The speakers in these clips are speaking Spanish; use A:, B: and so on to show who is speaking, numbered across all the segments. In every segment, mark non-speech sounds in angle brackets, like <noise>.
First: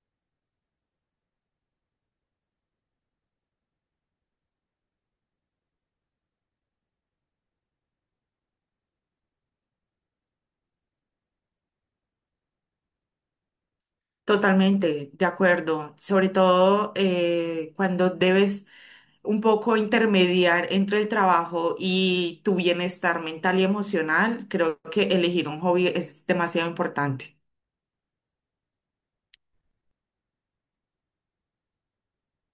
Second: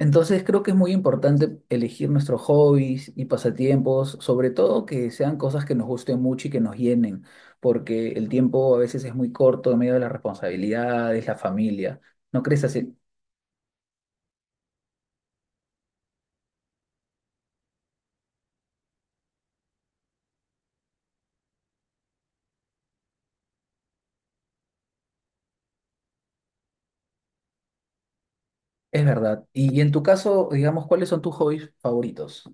A: Entonces creo que es muy importante elegir nuestros hobbies y pasatiempos, sobre todo que sean cosas que nos gusten mucho y que nos llenen, porque el tiempo a veces es muy corto en medio de las responsabilidades, la familia. ¿No crees así?
B: Totalmente, de acuerdo. Sobre todo cuando debes un poco intermediar entre el trabajo y tu bienestar mental y emocional, creo que elegir un hobby es demasiado importante.
A: Es verdad. Y en tu caso, digamos, ¿cuáles son tus hobbies favoritos?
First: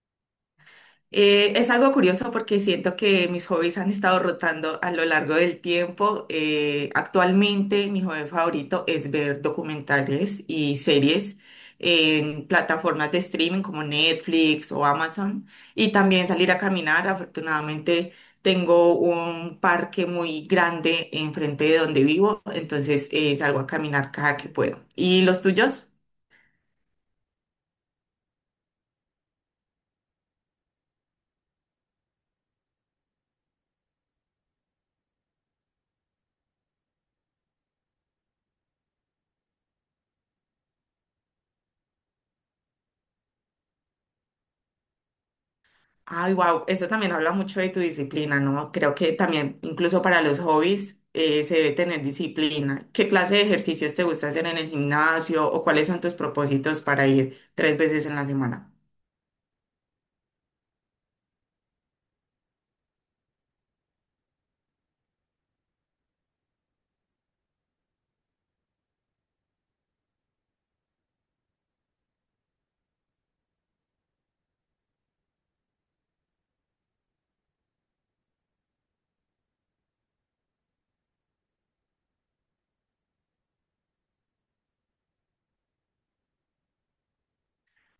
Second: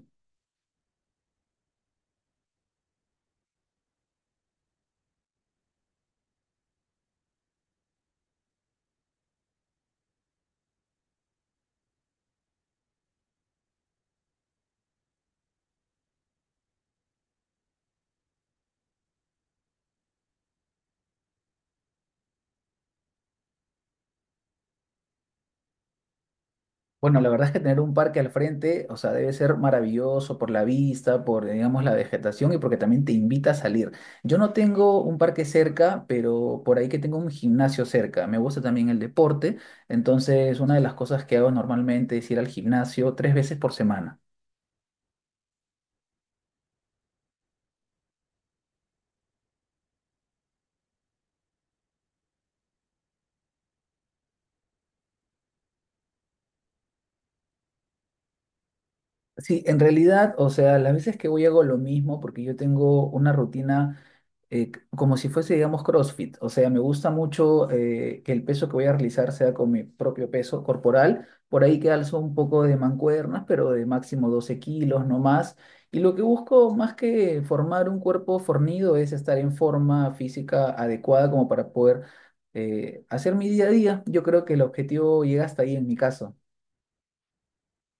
B: Es algo curioso porque siento que mis hobbies han estado rotando a lo largo del tiempo. Actualmente mi hobby favorito es ver documentales y series en plataformas de streaming como Netflix o Amazon y también salir a caminar. Afortunadamente tengo un parque muy grande enfrente de donde vivo, entonces salgo a caminar cada que puedo. ¿Y los tuyos?
A: Bueno, la verdad es que tener un parque al frente, o sea, debe ser maravilloso por la vista, por, digamos, la vegetación y porque también te invita a salir. Yo no tengo un parque cerca, pero por ahí que tengo un gimnasio cerca. Me gusta también el deporte, entonces una de las cosas que hago normalmente es ir al gimnasio tres veces por semana.
B: Ay, wow, eso también habla mucho de tu disciplina, ¿no? Creo que también, incluso para los hobbies, se debe tener disciplina. ¿Qué clase de ejercicios te gusta hacer en el gimnasio o cuáles son tus propósitos para ir 3 veces en la semana?
A: Sí, en realidad, o sea, las veces que voy hago lo mismo porque yo tengo una rutina. Como si fuese, digamos, CrossFit. O sea, me gusta mucho que el peso que voy a realizar sea con mi propio peso corporal. Por ahí que alzo un poco de mancuernas, pero de máximo 12 kilos, no más. Y lo que busco más que formar un cuerpo fornido es estar en forma física adecuada como para poder hacer mi día a día. Yo creo que el objetivo llega hasta ahí en mi caso.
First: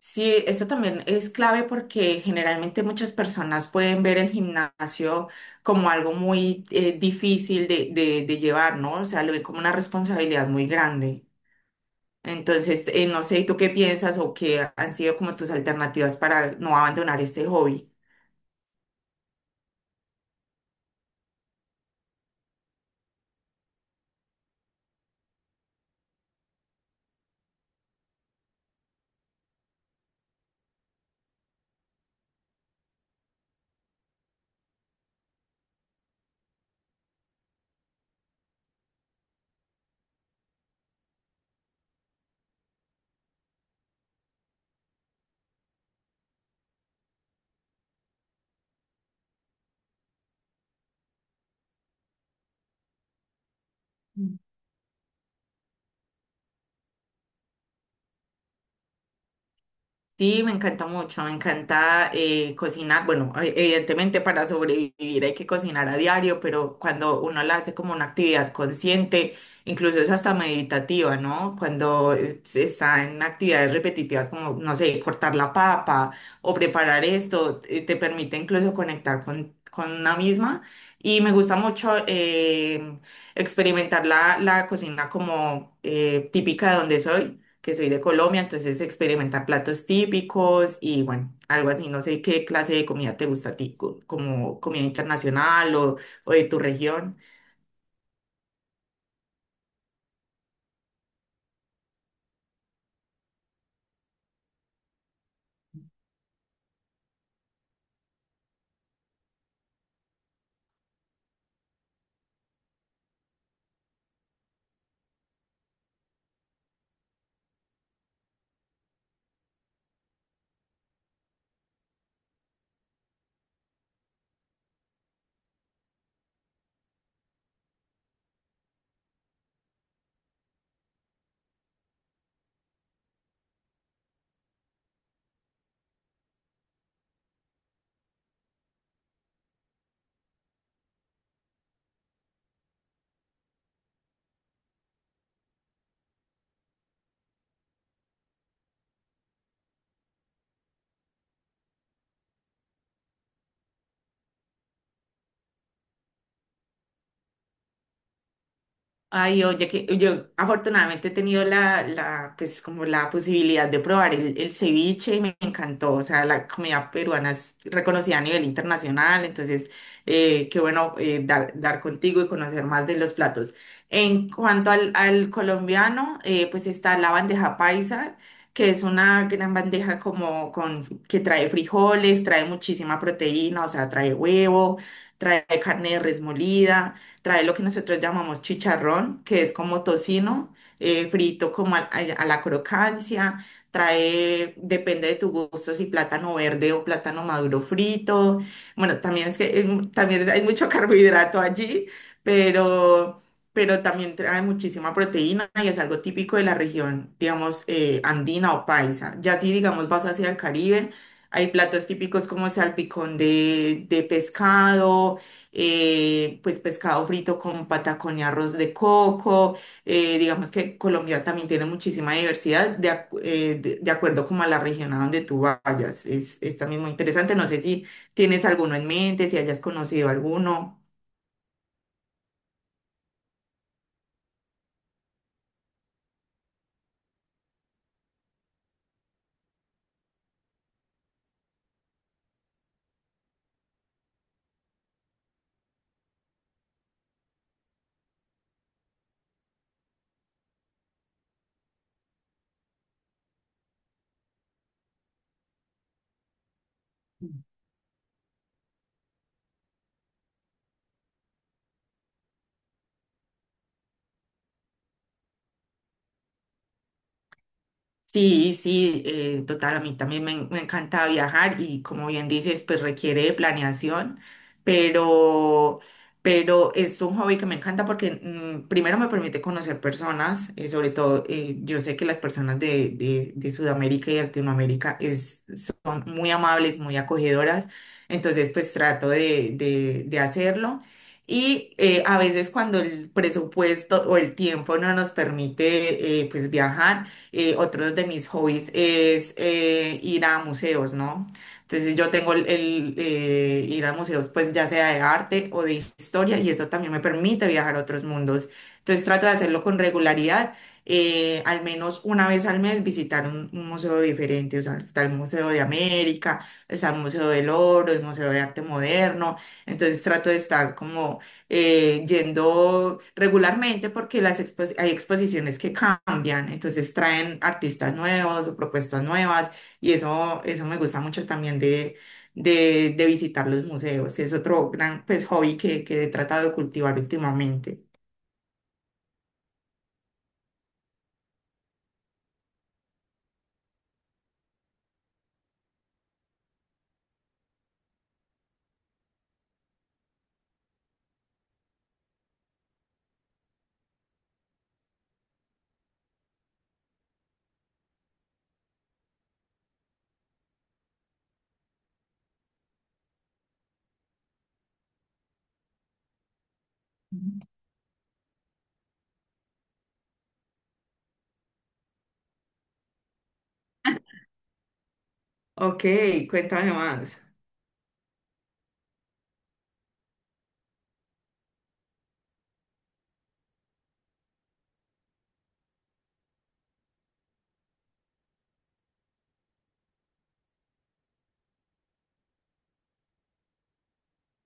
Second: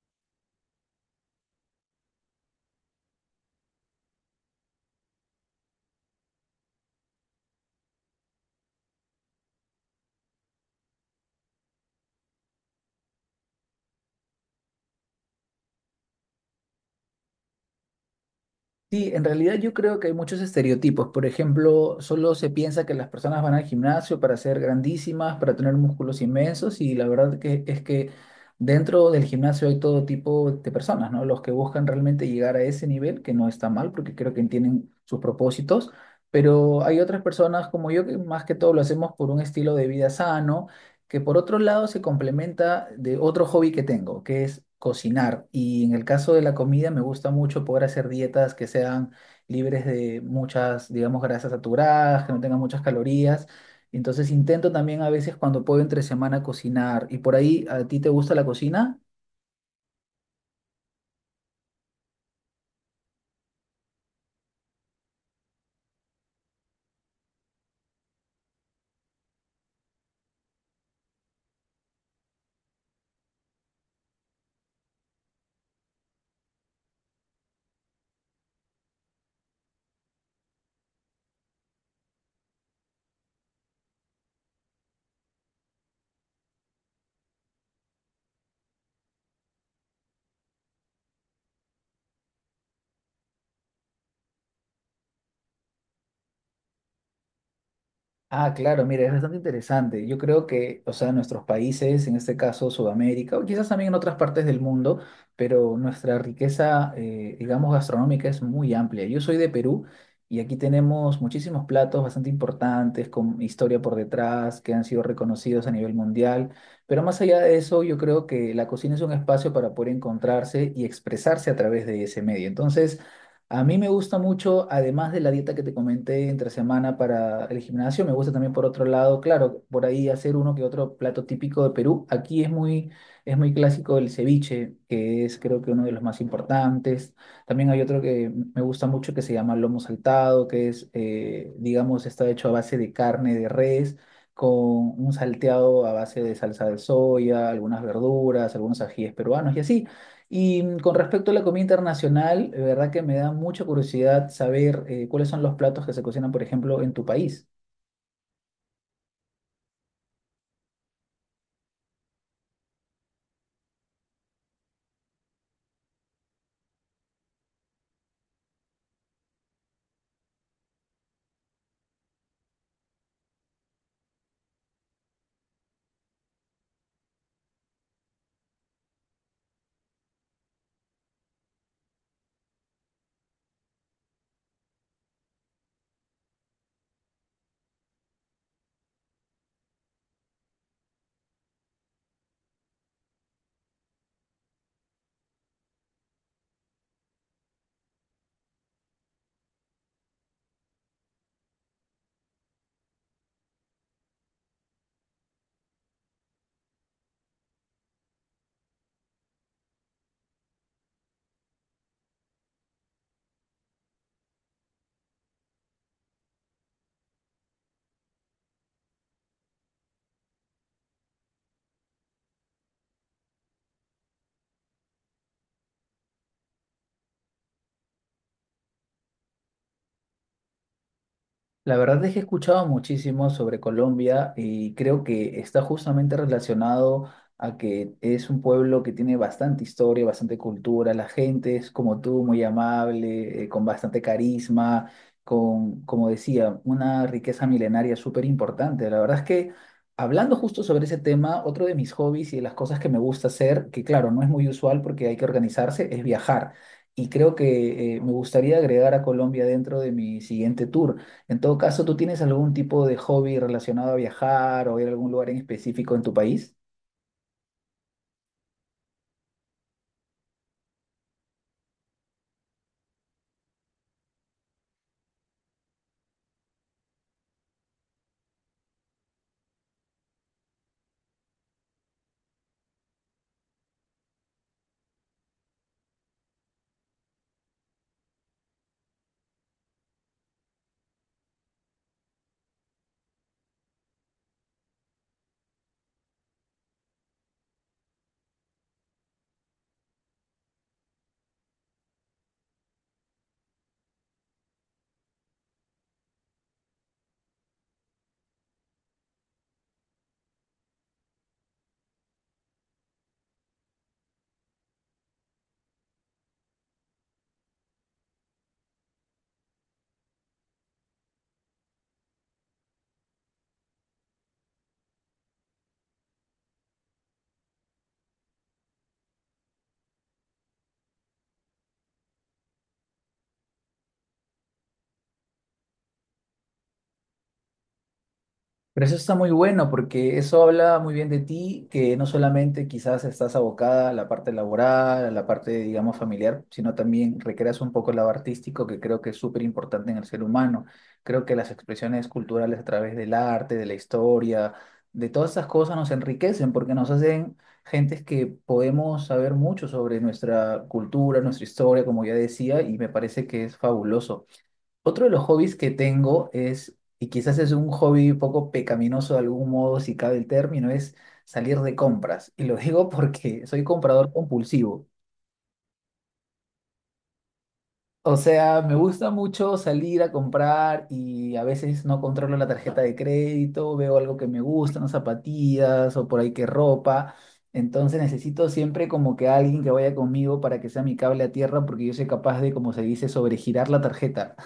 B: Sí, eso también es clave porque generalmente muchas personas pueden ver el gimnasio como algo muy difícil de llevar, ¿no? O sea, lo ven como una responsabilidad muy grande. Entonces, no sé, ¿tú qué piensas o qué han sido como tus alternativas para no abandonar este hobby?
A: Sí, en realidad yo creo que hay muchos estereotipos. Por ejemplo, solo se piensa que las personas van al gimnasio para ser grandísimas, para tener músculos inmensos y la verdad que es que dentro del gimnasio hay todo tipo de personas, ¿no? Los que buscan realmente llegar a ese nivel, que no está mal porque creo que entienden sus propósitos, pero hay otras personas como yo que más que todo lo hacemos por un estilo de vida sano que por otro lado se complementa de otro hobby que tengo, que es cocinar. Y en el caso de la comida me gusta mucho poder hacer dietas que sean libres de muchas, digamos, grasas saturadas, que no tengan muchas calorías. Entonces intento también a veces cuando puedo entre semana cocinar. ¿Y por ahí a ti te gusta la cocina?
B: Sí, me encanta mucho, me encanta cocinar. Bueno, evidentemente para sobrevivir hay que cocinar a diario, pero cuando uno la hace como una actividad consciente, incluso es hasta meditativa, ¿no? Cuando está en actividades repetitivas como, no sé, cortar la papa o preparar esto, te permite incluso conectar con una misma. Y me gusta mucho experimentar la cocina como típica de donde soy, que soy de Colombia, entonces experimentar platos típicos y bueno, algo así. No sé qué clase de comida te gusta a ti, como comida internacional o de tu región.
A: Ah, claro, mira, es bastante interesante. Yo creo que, o sea, nuestros países, en este caso Sudamérica, o quizás también en otras partes del mundo, pero nuestra riqueza, digamos, gastronómica es muy amplia. Yo soy de Perú y aquí tenemos muchísimos platos bastante importantes, con historia por detrás, que han sido reconocidos a nivel mundial. Pero más allá de eso, yo creo que la cocina es un espacio para poder encontrarse y expresarse a través de ese medio. Entonces, a mí me gusta mucho, además de la dieta que te comenté entre semana para el gimnasio, me gusta también por otro lado, claro, por ahí hacer uno que otro plato típico de Perú. Aquí es muy clásico el ceviche, que es creo que uno de los más importantes. También hay otro que me gusta mucho que se llama lomo saltado, que es, digamos, está hecho a base de carne de res, con un salteado a base de salsa de soya, algunas verduras, algunos ajíes peruanos y así. Y con respecto a la comida internacional, de verdad que me da mucha curiosidad saber cuáles son los platos que se cocinan, por ejemplo, en tu país.
B: Ay, oye, que yo afortunadamente he tenido pues como la posibilidad de probar el ceviche y me encantó. O sea, la comida peruana es reconocida a nivel internacional, entonces, qué bueno dar contigo y conocer más de los platos. En cuanto al colombiano, pues está la bandeja paisa, que es una gran bandeja como con, que trae frijoles, trae muchísima proteína, o sea, trae huevo, trae carne de res molida, trae lo que nosotros llamamos chicharrón, que es como tocino, frito como a la crocancia, trae, depende de tu gusto, si plátano verde o plátano maduro frito. Bueno, también es que también hay mucho <laughs> carbohidrato allí, pero, pero también trae muchísima proteína y es algo típico de la región, digamos, andina o paisa. Ya si, digamos, vas hacia el Caribe, hay platos típicos como salpicón de pescado, pues pescado frito con patacón y arroz de coco. Digamos que Colombia también tiene muchísima diversidad de acuerdo como a la región a donde tú vayas. Es también muy interesante. No sé si tienes alguno en mente, si hayas conocido alguno.
A: La verdad es que he escuchado muchísimo sobre Colombia y creo que está justamente relacionado a que es un pueblo que tiene bastante historia, bastante cultura, la gente es como tú, muy amable, con bastante carisma, con, como decía, una riqueza milenaria súper importante. La verdad es que hablando justo sobre ese tema, otro de mis hobbies y de las cosas que me gusta hacer, que claro, no es muy usual porque hay que organizarse, es viajar. Y creo que me gustaría agregar a Colombia dentro de mi siguiente tour. En todo caso, ¿tú tienes algún tipo de hobby relacionado a viajar o ir a algún lugar en específico en tu país?
B: Sí, sí, total, a mí también me encanta viajar y, como bien dices, pues requiere de planeación, pero, pero es un hobby que me encanta porque primero me permite conocer personas, sobre todo yo sé que las personas de Sudamérica y Latinoamérica es, son muy amables, muy acogedoras, entonces pues trato de hacerlo. Y a veces cuando el presupuesto o el tiempo no nos permite pues viajar, otro de mis hobbies es ir a museos, ¿no? Entonces yo tengo ir a museos, pues ya sea de arte o de historia, y eso también me permite viajar a otros mundos. Entonces trato de hacerlo con regularidad, al menos una vez al mes visitar un museo diferente. O sea, está el Museo de América, está el Museo del Oro, el Museo de Arte Moderno. Entonces trato de estar como yendo regularmente porque las hay exposiciones que cambian, entonces traen artistas nuevos o propuestas nuevas y eso me gusta mucho también de visitar los museos. Es otro gran, pues, hobby que he tratado de cultivar últimamente.
A: Pero eso está muy bueno porque eso habla muy bien de ti, que no solamente quizás estás abocada a la parte laboral, a la parte, digamos, familiar, sino también recreas un poco el lado artístico que creo que es súper importante en el ser humano. Creo que las expresiones culturales a través del arte, de la historia, de todas estas cosas nos enriquecen porque nos hacen gentes que podemos saber mucho sobre nuestra cultura, nuestra historia, como ya decía, y me parece que es fabuloso. Otro de los hobbies que tengo es, y quizás es un hobby poco pecaminoso de algún modo, si cabe el término, es salir de compras. Y lo <laughs> digo porque soy comprador compulsivo.
B: Ok, cuéntame más.
A: O sea, me gusta mucho salir a comprar y a veces no controlo la tarjeta de crédito, veo algo que me gusta, unas zapatillas o por ahí que ropa. Entonces necesito siempre como que alguien que vaya conmigo para que sea mi cable a tierra porque yo soy capaz de, como se dice, sobregirar la tarjeta.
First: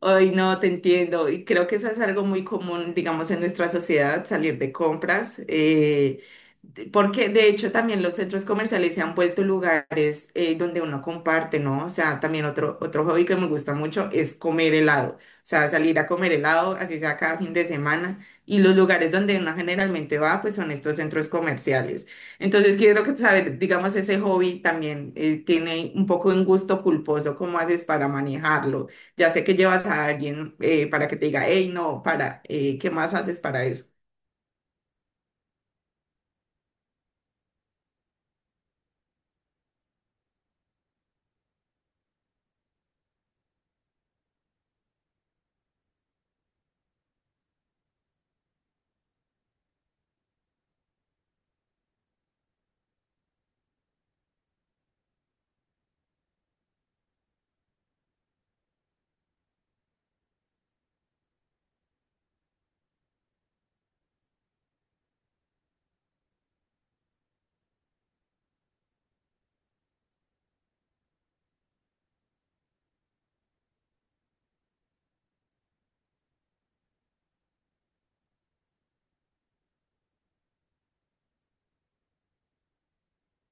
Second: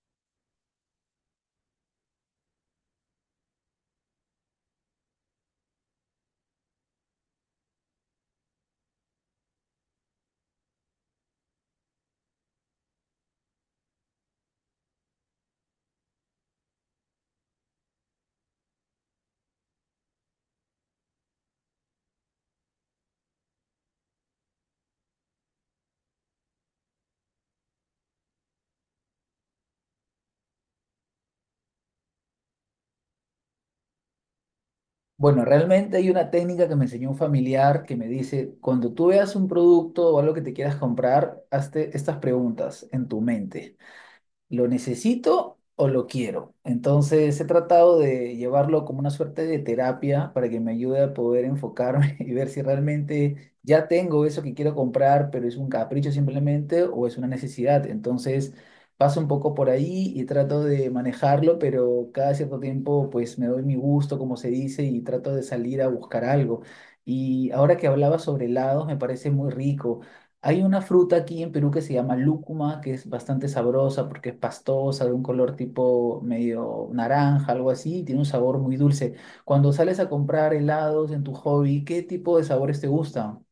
B: Ay, no, te entiendo. Y creo que eso es algo muy común, digamos, en nuestra sociedad, salir de compras. Porque de hecho también los centros comerciales se han vuelto lugares donde uno comparte, ¿no? O sea, también otro hobby que me gusta mucho es comer helado. O sea, salir a comer helado, así sea cada fin de semana. Y los lugares donde uno generalmente va, pues son estos centros comerciales. Entonces, quiero que saber, digamos, ese hobby también tiene un poco un gusto culposo. ¿Cómo haces para manejarlo? Ya sé que llevas a alguien para que te diga, hey, no, para, ¿qué más haces para eso?
A: Bueno, realmente hay una técnica que me enseñó un familiar que me dice, cuando tú veas un producto o algo que te quieras comprar, hazte estas preguntas en tu mente. ¿Lo necesito o lo quiero? Entonces he tratado de llevarlo como una suerte de terapia para que me ayude a poder enfocarme <laughs> y ver si realmente ya tengo eso que quiero comprar, pero es un capricho simplemente o es una necesidad. Entonces paso un poco por ahí y trato de manejarlo, pero cada cierto tiempo pues me doy mi gusto, como se dice, y trato de salir a buscar algo. Y ahora que hablaba sobre helados, me parece muy rico. Hay una fruta aquí en Perú que se llama lúcuma, que es bastante sabrosa porque es pastosa, de un color tipo medio naranja, algo así, y tiene un sabor muy dulce. Cuando sales a comprar helados en tu hobby, ¿qué tipo de sabores te gustan?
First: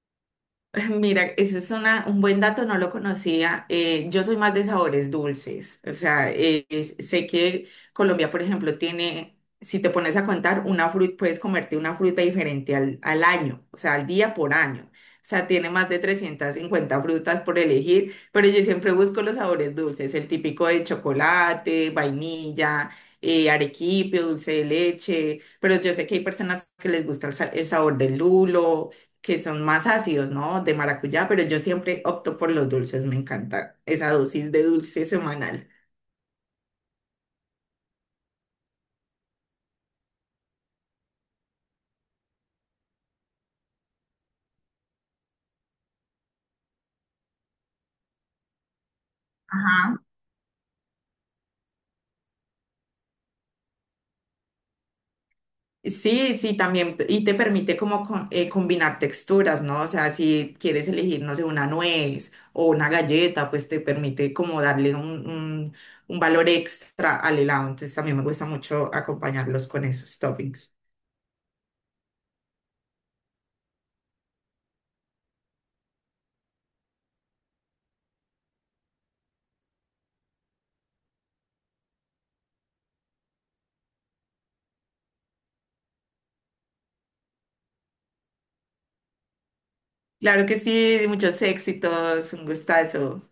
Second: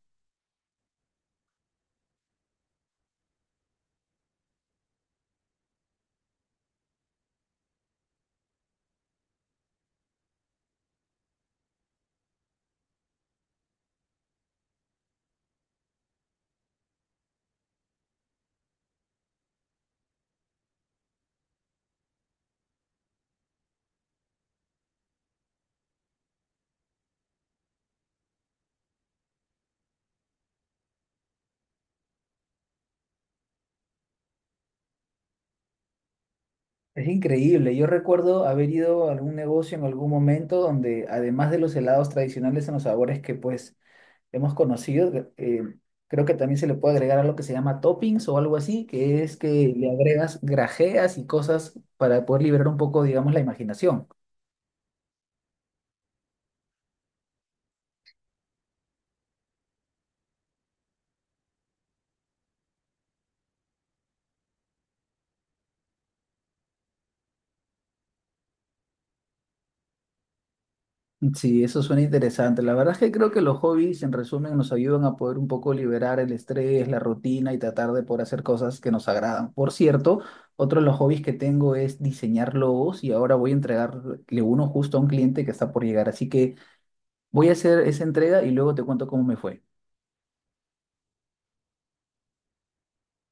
B: <laughs> Mira, ese es una, un buen dato, no lo conocía. Yo soy más de sabores dulces. O sea, sé que Colombia, por ejemplo, tiene, si te pones a contar, una fruta, puedes comerte una fruta diferente al año, o sea, al día por año. O sea, tiene más de 350 frutas por elegir, pero yo siempre busco los sabores dulces, el típico de chocolate, vainilla, arequipe, dulce de leche, pero yo sé que hay personas que les gusta el sabor del lulo, que son más ácidos, ¿no? De maracuyá, pero yo siempre opto por los dulces, me encanta esa dosis de dulce semanal.
A: Es increíble. Yo recuerdo haber ido a algún negocio en algún momento donde, además de los helados tradicionales en los sabores que pues hemos conocido, eh, creo que también se le puede agregar algo que se llama toppings o algo así, que es que le
B: Ajá.
A: agregas grajeas y cosas para poder liberar un poco, digamos, la imaginación.
B: Sí, sí, también, y te permite como combinar texturas, ¿no? O sea, si quieres elegir, no sé, una nuez o una galleta, pues te permite como darle un valor extra al helado. Entonces también me gusta mucho acompañarlos con esos toppings.
A: Sí, eso suena interesante. La verdad es que creo que los hobbies, en resumen, nos ayudan a poder un poco liberar el estrés, la rutina y tratar de poder hacer cosas que nos agradan. Por cierto, otro de los hobbies que tengo es diseñar logos y ahora voy a entregarle uno justo a un cliente que está por llegar. Así que voy a hacer esa entrega y luego te cuento cómo me fue.
B: Claro que sí, muchos éxitos, un gustazo.